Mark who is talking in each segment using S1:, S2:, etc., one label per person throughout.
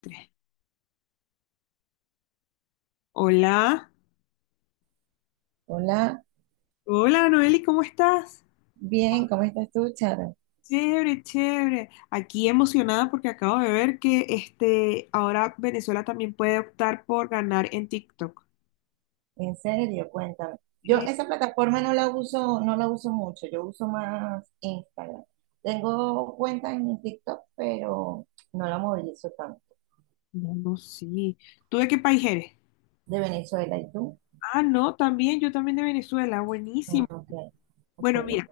S1: Tres. Hola,
S2: Hola,
S1: hola Noeli, ¿cómo estás?
S2: bien, ¿cómo estás tú, Charo?
S1: Chévere, chévere. Aquí emocionada porque acabo de ver que ahora Venezuela también puede optar por ganar en TikTok.
S2: En serio, cuéntame. Yo
S1: Sí.
S2: esa plataforma no la uso, no la uso mucho, yo uso más Instagram. Tengo cuenta en TikTok, pero no la movilizo tanto.
S1: No, no, sí. ¿Tú de qué país eres?
S2: De Venezuela, ¿y tú?
S1: Ah, no, también, yo también de Venezuela,
S2: Ah,
S1: buenísimo.
S2: ok, ok.
S1: Bueno, mira,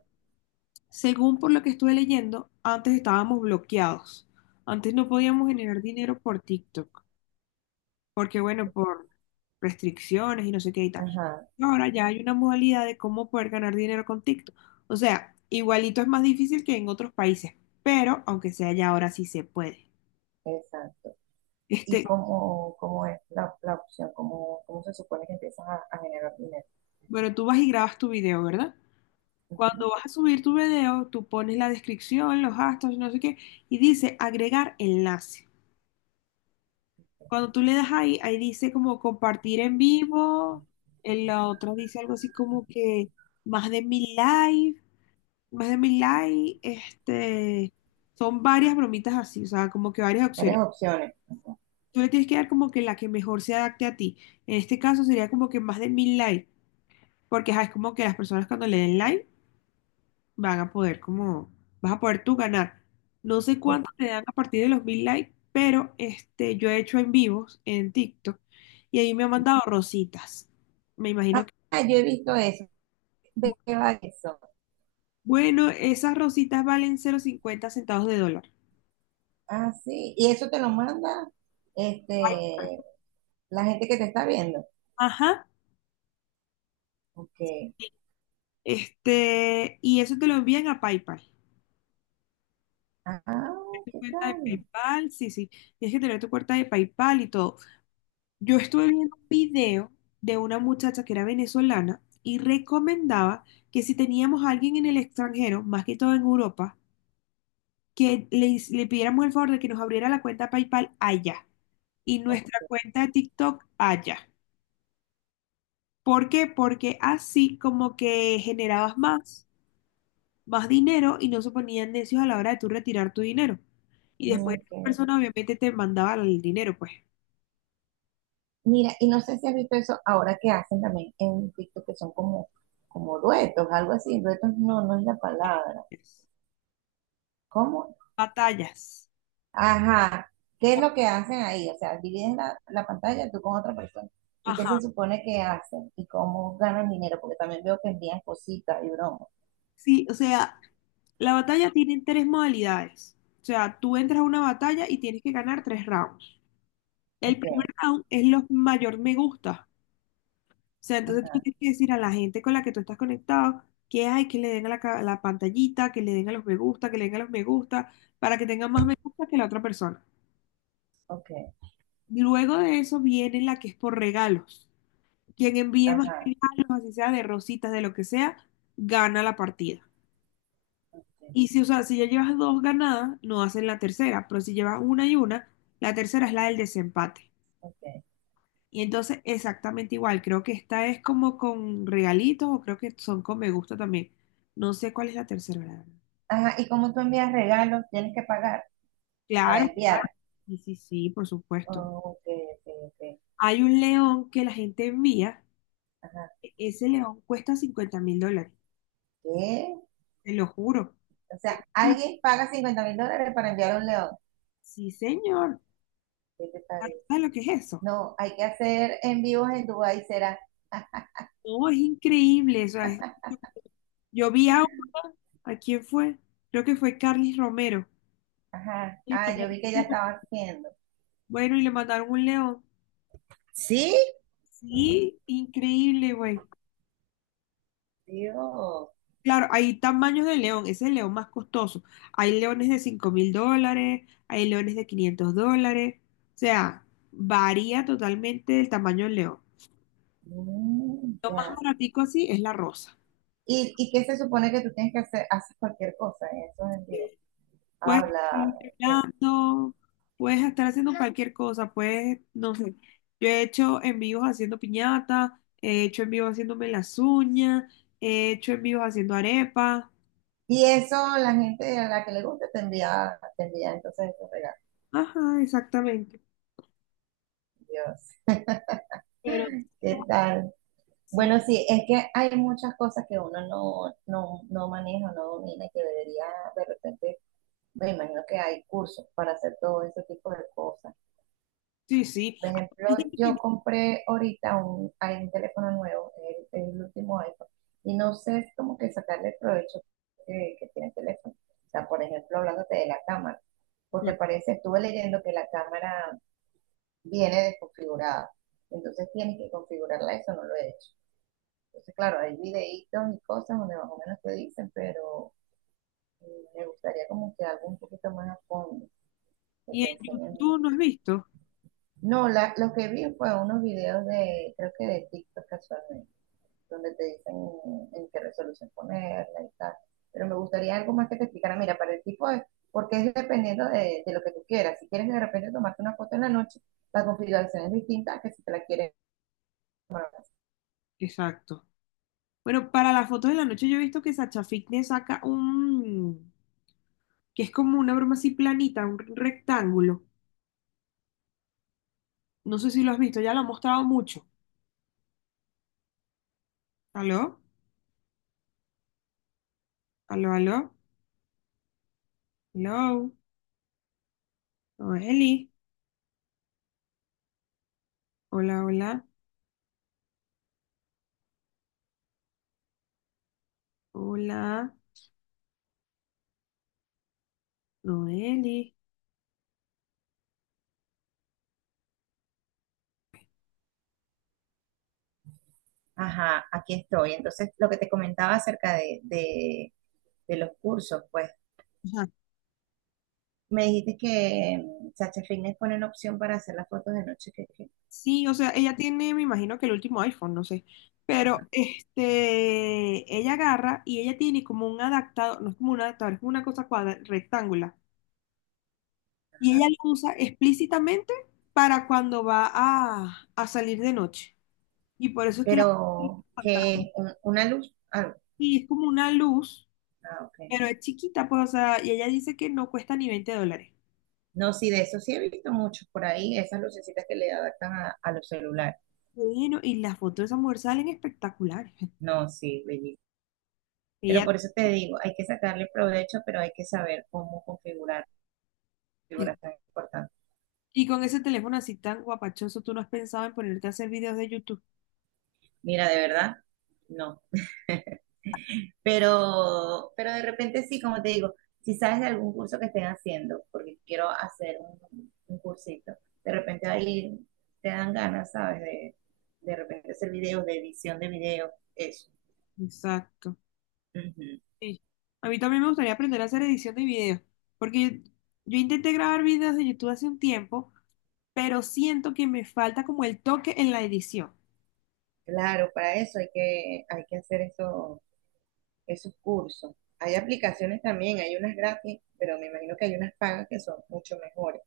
S1: según por lo que estuve leyendo, antes estábamos bloqueados. Antes no podíamos generar dinero por TikTok. Porque bueno, por restricciones y no sé qué y tal.
S2: Ajá,
S1: Ahora ya hay una modalidad de cómo poder ganar dinero con TikTok. O sea, igualito es más difícil que en otros países, pero aunque sea ya ahora sí se puede.
S2: exacto. ¿Y
S1: Este,
S2: cómo, cómo es la opción? ¿Cómo se supone que empiezas a generar dinero?
S1: bueno, tú vas y grabas tu video, ¿verdad? Cuando vas a subir tu video, tú pones la descripción, los hashtags, no sé qué, y dice agregar enlace. Cuando tú le das ahí, ahí dice como compartir en vivo, en la otra dice algo así como que más de 1.000 likes. Más de mil likes, son varias bromitas así, o sea, como que varias
S2: Varias
S1: opciones.
S2: opciones. Ajá.
S1: Tú le tienes que dar como que la que mejor se adapte a ti. En este caso sería como que más de 1.000 likes, porque ajá, es como que las personas cuando le den like van a poder como, vas a poder tú ganar. No sé
S2: Es-
S1: cuánto te dan a partir de los 1.000 likes, pero yo he hecho en vivos en TikTok y ahí me han mandado rositas. Me imagino
S2: Ah,
S1: que,
S2: yo he visto eso, veo eso.
S1: bueno, esas rositas valen 0,50 centavos de dólar.
S2: Ah, sí. Y eso te lo manda este, la gente que te está viendo.
S1: Ajá.
S2: Ok.
S1: Y eso te lo envían a PayPal.
S2: Ah,
S1: Es tu
S2: ¿qué
S1: cuenta de
S2: tal?
S1: PayPal, sí, sí. Tienes que tener tu cuenta de PayPal y todo. Yo estuve viendo un video de una muchacha que era venezolana y recomendaba que si teníamos a alguien en el extranjero, más que todo en Europa, que le pidiéramos el favor de que nos abriera la cuenta PayPal allá y nuestra
S2: Ok.
S1: cuenta de TikTok allá. ¿Por qué? Porque así como que generabas más dinero y no se ponían necios a la hora de tú retirar tu dinero. Y después
S2: Ok.
S1: esa persona obviamente te mandaba el dinero, pues.
S2: Mira, y no sé si has visto eso ahora que hacen también en TikTok, que son como duetos, algo así. Duetos no, no es la palabra.
S1: Yes.
S2: ¿Cómo?
S1: Batallas.
S2: Ajá. ¿Qué es lo que hacen ahí? O sea, dividen la pantalla tú con otra persona. ¿Y qué se
S1: Ajá.
S2: supone que hacen? ¿Y cómo ganan dinero? Porque también veo que envían cositas y bromas.
S1: Sí, o sea, la batalla tiene tres modalidades. O sea, tú entras a una batalla y tienes que ganar tres rounds. El
S2: Ok.
S1: primer round es los mayor me gusta. O sea, entonces tú
S2: Ajá.
S1: tienes que decir a la gente con la que tú estás conectado que hay que le den a la pantallita, que le den a los me gusta, que le den a los me gusta, para que tengan más me gusta que la otra persona.
S2: Ok.
S1: Luego de eso viene la que es por regalos. Quien envíe más
S2: Ajá.
S1: regalos, así sea de rositas, de lo que sea, gana la partida.
S2: Ok,
S1: Y si, o sea, si ya llevas dos ganadas, no hacen la tercera, pero si llevas una y una, la tercera es la del desempate.
S2: ok.
S1: Y entonces exactamente igual, creo que esta es como con regalitos o creo que son con me gusta también. No sé cuál es la tercera, la verdad.
S2: Ajá, y como tú envías regalos, tienes que pagar para
S1: Claro,
S2: enviar.
S1: sí, sí, sí, por supuesto.
S2: Oh, ok, ok, ok.
S1: Hay un león que la gente envía,
S2: Ajá,
S1: ese león cuesta $50.000.
S2: ¿qué?
S1: Te lo juro.
S2: O sea, alguien paga $50.000 para enviar un león.
S1: Sí, señor.
S2: ¿Qué te parece?
S1: ¿Sabes lo que es eso?
S2: No, hay que hacer en vivos en Dubái, será.
S1: Oh, es increíble. O sea, yo vi ¿a quién fue? Creo que fue Carlos Romero.
S2: Ajá,
S1: Y
S2: ah, yo
S1: mandaron
S2: vi que
S1: un
S2: ya
S1: león.
S2: estaba haciendo.
S1: Bueno, y le mandaron un león.
S2: ¿Sí?
S1: Sí, increíble, güey.
S2: Dios,
S1: Claro, hay tamaños de león. Ese es el león más costoso. Hay leones de $5.000, hay leones de $500. O sea, varía totalmente el tamaño del león.
S2: mm,
S1: Lo más
S2: ya.
S1: baratico así es la rosa.
S2: ¿Y qué se supone que tú tienes que hacer? Haces cualquier cosa en esos en vivo.
S1: Puedes estar
S2: Habla. Ok.
S1: bailando, puedes estar haciendo cualquier cosa, puedes, no sé. Yo he hecho en envíos haciendo piñata, he hecho en envíos haciéndome las uñas, he hecho en envíos haciendo arepas.
S2: Y eso la gente a la que le gusta te envía entonces esos regalos.
S1: Ajá, exactamente.
S2: Dios,
S1: Pero
S2: ¿qué tal?
S1: sí,
S2: Bueno, sí, es que hay muchas cosas que uno no maneja, no domina, y que debería de repente, me imagino que hay cursos para hacer todo ese tipo de cosas.
S1: sí, sí.
S2: Por ejemplo,
S1: Hay gente que
S2: yo compré ahorita hay un teléfono nuevo, el último iPhone, y no sé como que sacarle el provecho que tiene el teléfono. O sea, por ejemplo, hablándote de la cámara, porque
S1: inventa.
S2: parece, estuve leyendo que la cámara viene desconfigurada, entonces tienes que configurarla, eso no lo he hecho. Entonces, claro, hay videitos y cosas donde más o menos te dicen, pero mm, me gustaría como que algo un poquito más a fondo, que
S1: Y
S2: te
S1: en
S2: enseñen.
S1: YouTube no has visto.
S2: No, lo que vi fue unos videos de, creo que de TikTok casualmente, donde te dicen en qué resolución ponerla y tal. Pero me gustaría algo más que te explicara, mira, para el tipo de, porque es dependiendo de lo que tú quieras. Si quieres de repente tomarte una foto en la noche, la configuración es distinta a que si te la quieres tomar.
S1: Exacto. Bueno, para las fotos de la noche yo he visto que Sacha Fitness saca un, que es como una broma así planita, un rectángulo. No sé si lo has visto, ya lo ha mostrado mucho. ¿Aló? Aló, aló, hello, Noeli, hola, hola, hola, Noeli.
S2: Ajá, aquí estoy. Entonces, lo que te comentaba acerca de los cursos, pues.
S1: Ajá.
S2: Me dijiste que Sacha Fitness pone una opción para hacer las fotos de noche.
S1: Sí, o sea, ella tiene, me imagino que el último iPhone, no sé, pero
S2: Ajá.
S1: ella agarra y ella tiene como un adaptador, no es como un adaptador, es como una cosa cuadra, rectangular, y
S2: Ajá.
S1: ella lo usa explícitamente para cuando va a salir de noche, y por eso es que la...
S2: Pero que es una luz. Ah,
S1: Y es como una luz,
S2: ok.
S1: pero es chiquita, pues, o sea, y ella dice que no cuesta ni $20.
S2: No, sí, de eso sí he visto muchos por ahí, esas lucecitas que le adaptan a los celulares.
S1: Bueno, y las fotos de esa mujer salen espectaculares.
S2: No, sí, bellísimo. Pero
S1: Ella,
S2: por eso te digo, hay que sacarle provecho, pero hay que saber cómo configurar tan importante.
S1: y con ese teléfono así tan guapachoso, tú no has pensado en ponerte a hacer videos de YouTube.
S2: Mira, de verdad, no. Pero de repente sí, como te digo, si sabes de algún curso que estén haciendo, porque quiero hacer un cursito, de repente ahí te dan ganas, ¿sabes? De repente hacer videos, de edición de videos, eso.
S1: Exacto.
S2: Ujú.
S1: Sí. A mí también me gustaría aprender a hacer edición de videos, porque yo intenté grabar videos de YouTube hace un tiempo, pero siento que me falta como el toque en la edición.
S2: Claro, para eso hay que hacer eso, esos cursos. Hay aplicaciones también, hay unas gratis, pero me imagino que hay unas pagas que son mucho mejores,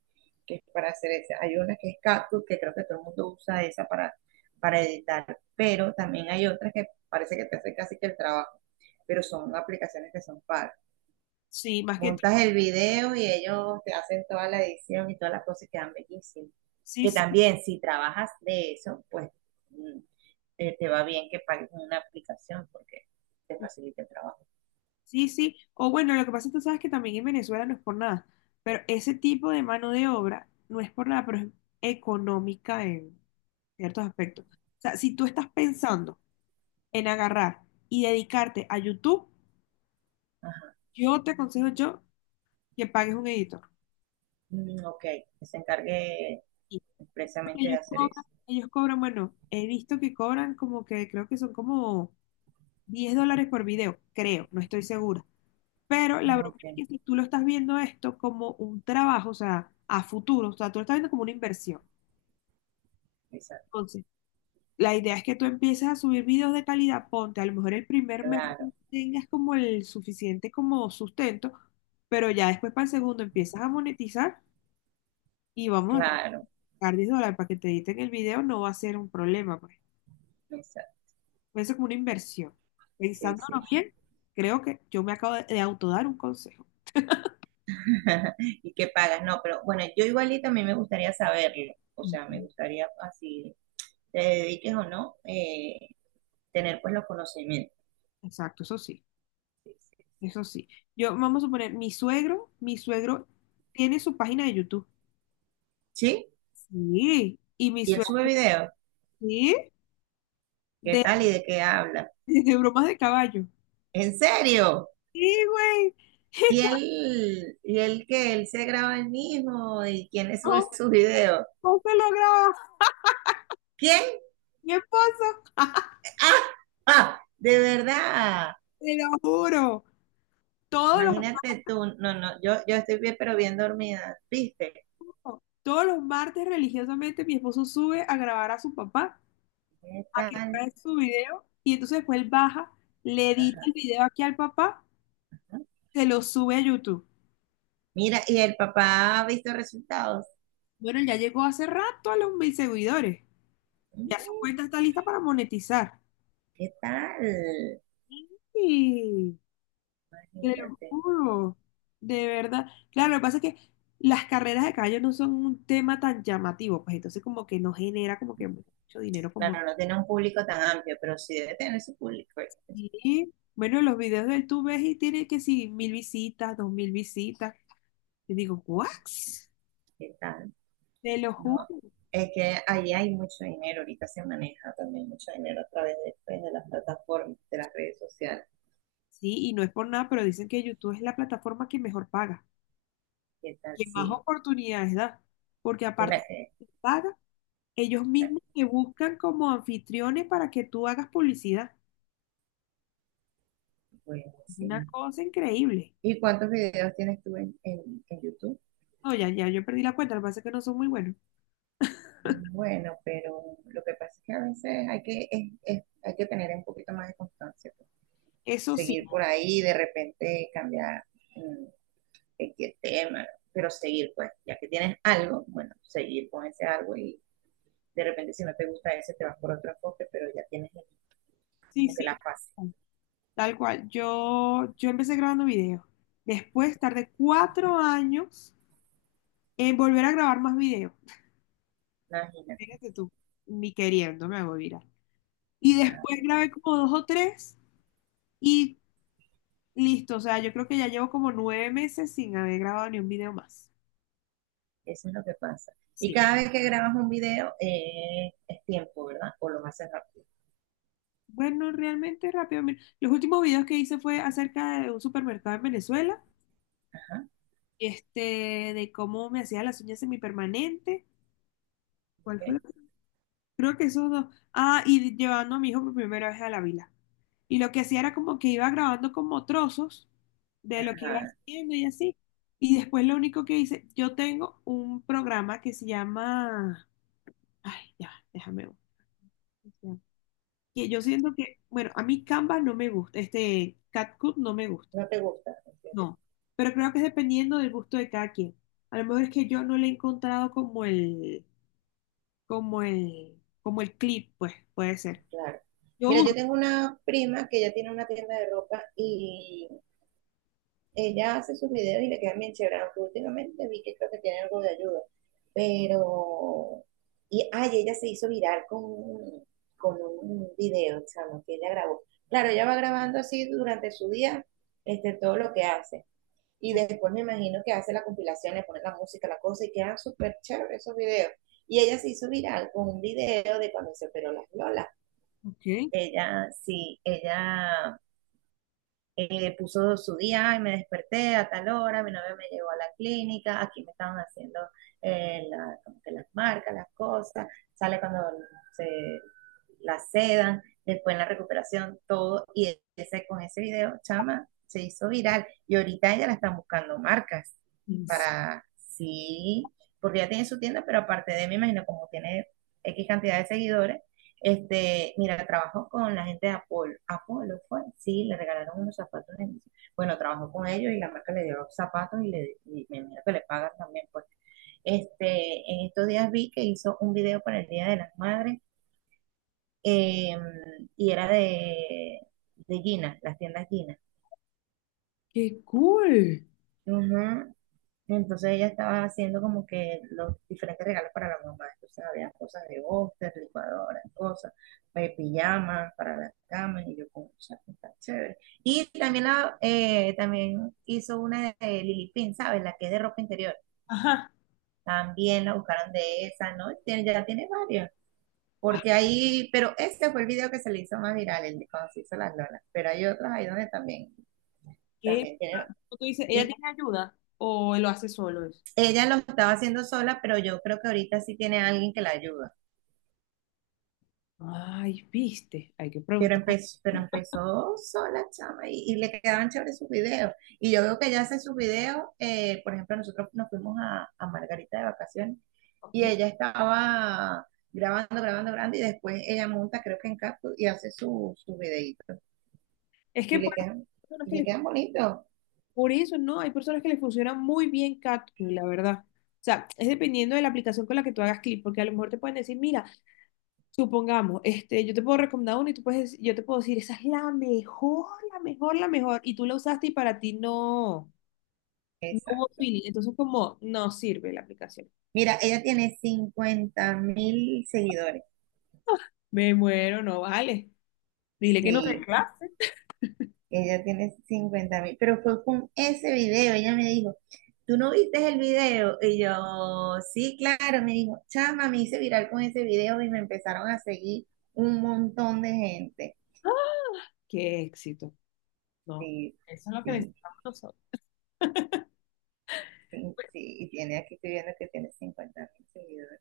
S2: que es para hacer eso. Hay una que es CapCut que creo que todo el mundo usa esa para editar, pero también hay otras que parece que te hace casi que el trabajo, pero son aplicaciones que son pagas.
S1: Sí, más que
S2: Montas el video y ellos te hacen toda la edición y todas las cosas y quedan bellísimas.
S1: sí,
S2: Que
S1: sí,
S2: también si trabajas de eso, pues mm, te va bien que pagues una aplicación porque te facilita el trabajo.
S1: sí, sí. O bueno, lo que pasa es que tú sabes que también en Venezuela no es por nada, pero ese tipo de mano de obra no es por nada, pero es económica en ciertos aspectos. O sea, si tú estás pensando en agarrar y dedicarte a YouTube,
S2: Ajá.
S1: yo te aconsejo yo que pagues un editor.
S2: Mm, ok, que se encargue
S1: Y porque
S2: expresamente de hacer eso.
S1: ellos cobran, bueno, he visto que cobran como que creo que son como $10 por video, creo, no estoy segura. Pero la broma
S2: Ok,
S1: es que si tú lo estás viendo esto como un trabajo, o sea, a futuro, o sea, tú lo estás viendo como una inversión.
S2: exacto.
S1: Entonces, la idea es que tú empieces a subir videos de calidad, ponte, a lo mejor el primer mes
S2: Claro,
S1: no tengas como el suficiente como sustento, pero ya después para el segundo empiezas a monetizar y vamos a
S2: claro,
S1: pagar $10 para que te editen el video, no va a ser un problema, pues.
S2: exacto.
S1: Puede ser como una inversión.
S2: Sí, sí.
S1: Pensándolo bien, creo que yo me acabo de autodar un consejo.
S2: ¿Y qué pagas? No, pero bueno, yo igualito a mí me gustaría saberlo. O sea, me gustaría así, te dediques o no, tener pues los conocimientos.
S1: Exacto, eso sí,
S2: Sí, sí.
S1: eso sí. Yo, vamos a suponer, mi suegro tiene su página de YouTube.
S2: ¿Sí?
S1: Sí, y mi
S2: Y él
S1: suegro,
S2: sube videos.
S1: sí,
S2: ¿Qué
S1: de,
S2: tal y de qué habla?
S1: de bromas de caballo.
S2: ¿En serio?
S1: Sí, güey.
S2: ¿Y
S1: Y
S2: él, y él que él se graba él mismo? ¿Y quién le sube
S1: tampoco
S2: sus videos?
S1: no se lo graba
S2: ¿Quién?
S1: mi esposo.
S2: ¡Ah! De verdad.
S1: Te lo juro. Todos los,
S2: Imagínate tú, no, no, yo estoy bien, pero bien dormida, ¿viste?
S1: no, todos los martes religiosamente mi esposo sube a grabar a su papá,
S2: ¿Qué
S1: a que
S2: tal?
S1: grabe su video. Y entonces después él baja, le edita
S2: Ajá.
S1: el video aquí al papá,
S2: ¿No?
S1: se lo sube a YouTube.
S2: Mira, y el papá ha visto resultados.
S1: Bueno, él ya llegó hace rato a los 1.000 seguidores. Ya su
S2: Mm,
S1: cuenta está lista para monetizar.
S2: ¿qué tal?
S1: Y. Te lo
S2: Imagínate.
S1: juro, de verdad. Claro, lo que pasa es que las carreras de caballo no son un tema tan llamativo, pues entonces como que no genera como que mucho dinero como...
S2: Claro, no tiene un público tan amplio, pero sí debe tener su público.
S1: Sí. Bueno, los videos de él tú ves y tiene que sí, 1.000 visitas, 2.000 visitas. Y digo, ¿what?
S2: ¿Qué tal?
S1: Te lo
S2: No,
S1: juro.
S2: es que ahí hay mucho dinero, ahorita se maneja también mucho dinero a través de, pues, de las plataformas, de las redes sociales.
S1: Sí, y no es por nada, pero dicen que YouTube es la plataforma que mejor paga,
S2: ¿Qué tal?
S1: que más
S2: Sí.
S1: oportunidades da, porque aparte
S2: Mira,
S1: de que paga, ellos mismos te buscan como anfitriones para que tú hagas publicidad.
S2: bueno,
S1: Una
S2: sí.
S1: cosa increíble.
S2: ¿Y cuántos videos tienes tú en YouTube?
S1: No, ya, ya, yo perdí la cuenta, lo que pasa es que no son muy buenos.
S2: Bueno, pero lo que pasa es que a veces hay que tener un poquito más de constancia, pues.
S1: Eso sí,
S2: Seguir por ahí, y de repente cambiar mm, de qué tema, pero seguir, pues, ya que tienes algo, bueno, seguir con ese algo y de repente si no te gusta ese te vas por otro enfoque, pero ya tienes
S1: sí,
S2: como que la
S1: sí,
S2: fase.
S1: tal cual. Yo empecé grabando videos. Después tardé 4 años en volver a grabar más videos.
S2: No, imagínate,
S1: Fíjate tú, ni queriendo me hago viral. Y después
S2: nada,
S1: grabé como dos o tres y listo. O sea, yo creo que ya llevo como 9 meses sin haber grabado ni un video más.
S2: eso es lo que pasa. Y
S1: Sí.
S2: cada vez que grabas un video es tiempo, ¿verdad? O lo haces rápido.
S1: Bueno, realmente rápido. Mira, los últimos videos que hice fue acerca de un supermercado en Venezuela,
S2: Ajá,
S1: de cómo me hacía las uñas semipermanentes. ¿Cuál fue?
S2: ok.
S1: Creo que esos dos. Ah, y llevando a mi hijo por primera vez a la vila. Y lo que hacía era como que iba grabando como trozos de lo que iba
S2: Ajá,
S1: haciendo y así. Y después lo único que hice, yo tengo un programa que se llama, ay, ya, déjame ver. Ya. Que yo siento que, bueno, a mí Canva no me gusta, este CapCut no me gusta,
S2: no te gusta.
S1: no. Pero creo que es dependiendo del gusto de cada quien. A lo mejor es que yo no le he encontrado como el, como el clip, pues, puede ser.
S2: Claro.
S1: Yo
S2: Mira,
S1: uso.
S2: yo tengo una prima que ella tiene una tienda de ropa y ella hace sus videos y le quedan bien chéveres. Aunque últimamente vi que creo que tiene algo de ayuda. Pero, y ay, ella se hizo viral con un video, chamo, que ella grabó. Claro, ella va grabando así durante su día todo lo que hace. Y después me imagino que hace la compilación, le pone la música, la cosa, y quedan súper chéveres esos videos. Y ella se hizo viral con un video de cuando se operó las lolas.
S1: Ok.
S2: Ella, sí, ella puso su día y me desperté a tal hora, mi novio me llevó a la clínica, aquí me estaban haciendo como que las marcas, las cosas, sale cuando se la sedan, después en la recuperación, todo, y ese, con ese video, chama, se hizo viral, y ahorita ella la están buscando marcas
S1: Yes.
S2: para, sí, porque ya tiene su tienda, pero aparte de, me imagino, como tiene X cantidad de seguidores, mira, trabajo con la gente de Apolo. Apolo fue, sí, le regalaron unos zapatos. Bueno, trabajó con ellos y la marca le dio zapatos y me imagino que le pagan también. Pues. En estos días vi que hizo un video para el Día de las Madres eh, y era de Gina, las tiendas Gina.
S1: Qué cool.
S2: Ujú. Entonces ella estaba haciendo como que los diferentes regalos para la mamá. Entonces había cosas de boster, licuadoras, cosas, pijamas para la cama, y yo como, o sea, está chévere. Y también, también hizo una de Lily Pin, ¿sabes? La que es de ropa interior.
S1: Ajá.
S2: También la buscaron de esa, ¿no? Ya tiene varias.
S1: Ah,
S2: Porque ahí, pero este fue el video que se le hizo más viral, el de cuando se hizo las lolas. Pero hay otros ahí donde también,
S1: ¿qué?
S2: también tiene.
S1: Tú dices, ¿ella
S2: Y
S1: tiene ayuda o él lo hace solo eso?
S2: ella lo estaba haciendo sola, pero yo creo que ahorita sí tiene alguien que la ayuda.
S1: Ay, viste, hay que
S2: Pero
S1: preguntar.
S2: empezó, pero empezó sola, chama, y le quedaban chéveres sus videos. Y yo veo que ella hace sus videos, por ejemplo, nosotros nos fuimos a Margarita de vacaciones
S1: Ok.
S2: y ella estaba grabando, grabando, grabando, y después ella monta, creo que en Capcom, y hace sus su videitos.
S1: Es
S2: Y
S1: que por,
S2: le quedan,
S1: personas
S2: y
S1: que
S2: le
S1: le-
S2: quedan bonitos.
S1: por eso no, hay personas que les funciona muy bien Catwoman, la verdad. O sea, es dependiendo de la aplicación con la que tú hagas clip porque a lo mejor te pueden decir, mira, supongamos, yo te puedo recomendar una y tú puedes, yo te puedo decir, esa es la mejor, la mejor, la mejor, y tú la usaste y para ti no, no hubo
S2: Exacto.
S1: feeling, entonces como, no sirve la aplicación.
S2: Mira, ella tiene 50.000 seguidores.
S1: Me muero, no vale. Dile que no
S2: Sí,
S1: reclame.
S2: ella tiene 50 mil, pero fue con ese video, ella me dijo, ¿tú no viste el video? Y yo, sí, claro, me dijo, chama, me hice viral con ese video y me empezaron a seguir un montón de gente.
S1: Qué éxito, no.
S2: Sí,
S1: Eso es lo que
S2: sí,
S1: necesitamos nosotros.
S2: sí, sí, y tiene, aquí estoy viendo que tiene 50.000 seguidores.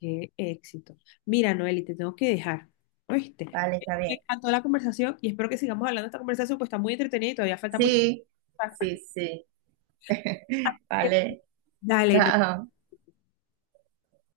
S1: Qué éxito. Mira, Noeli, te tengo que dejar, ¿oíste?
S2: Vale, está
S1: Me
S2: bien.
S1: encantó la conversación y espero que sigamos hablando de esta conversación, pues está muy entretenida y todavía falta mucho.
S2: Sí, sí, sí, vale,
S1: Dale,
S2: chao.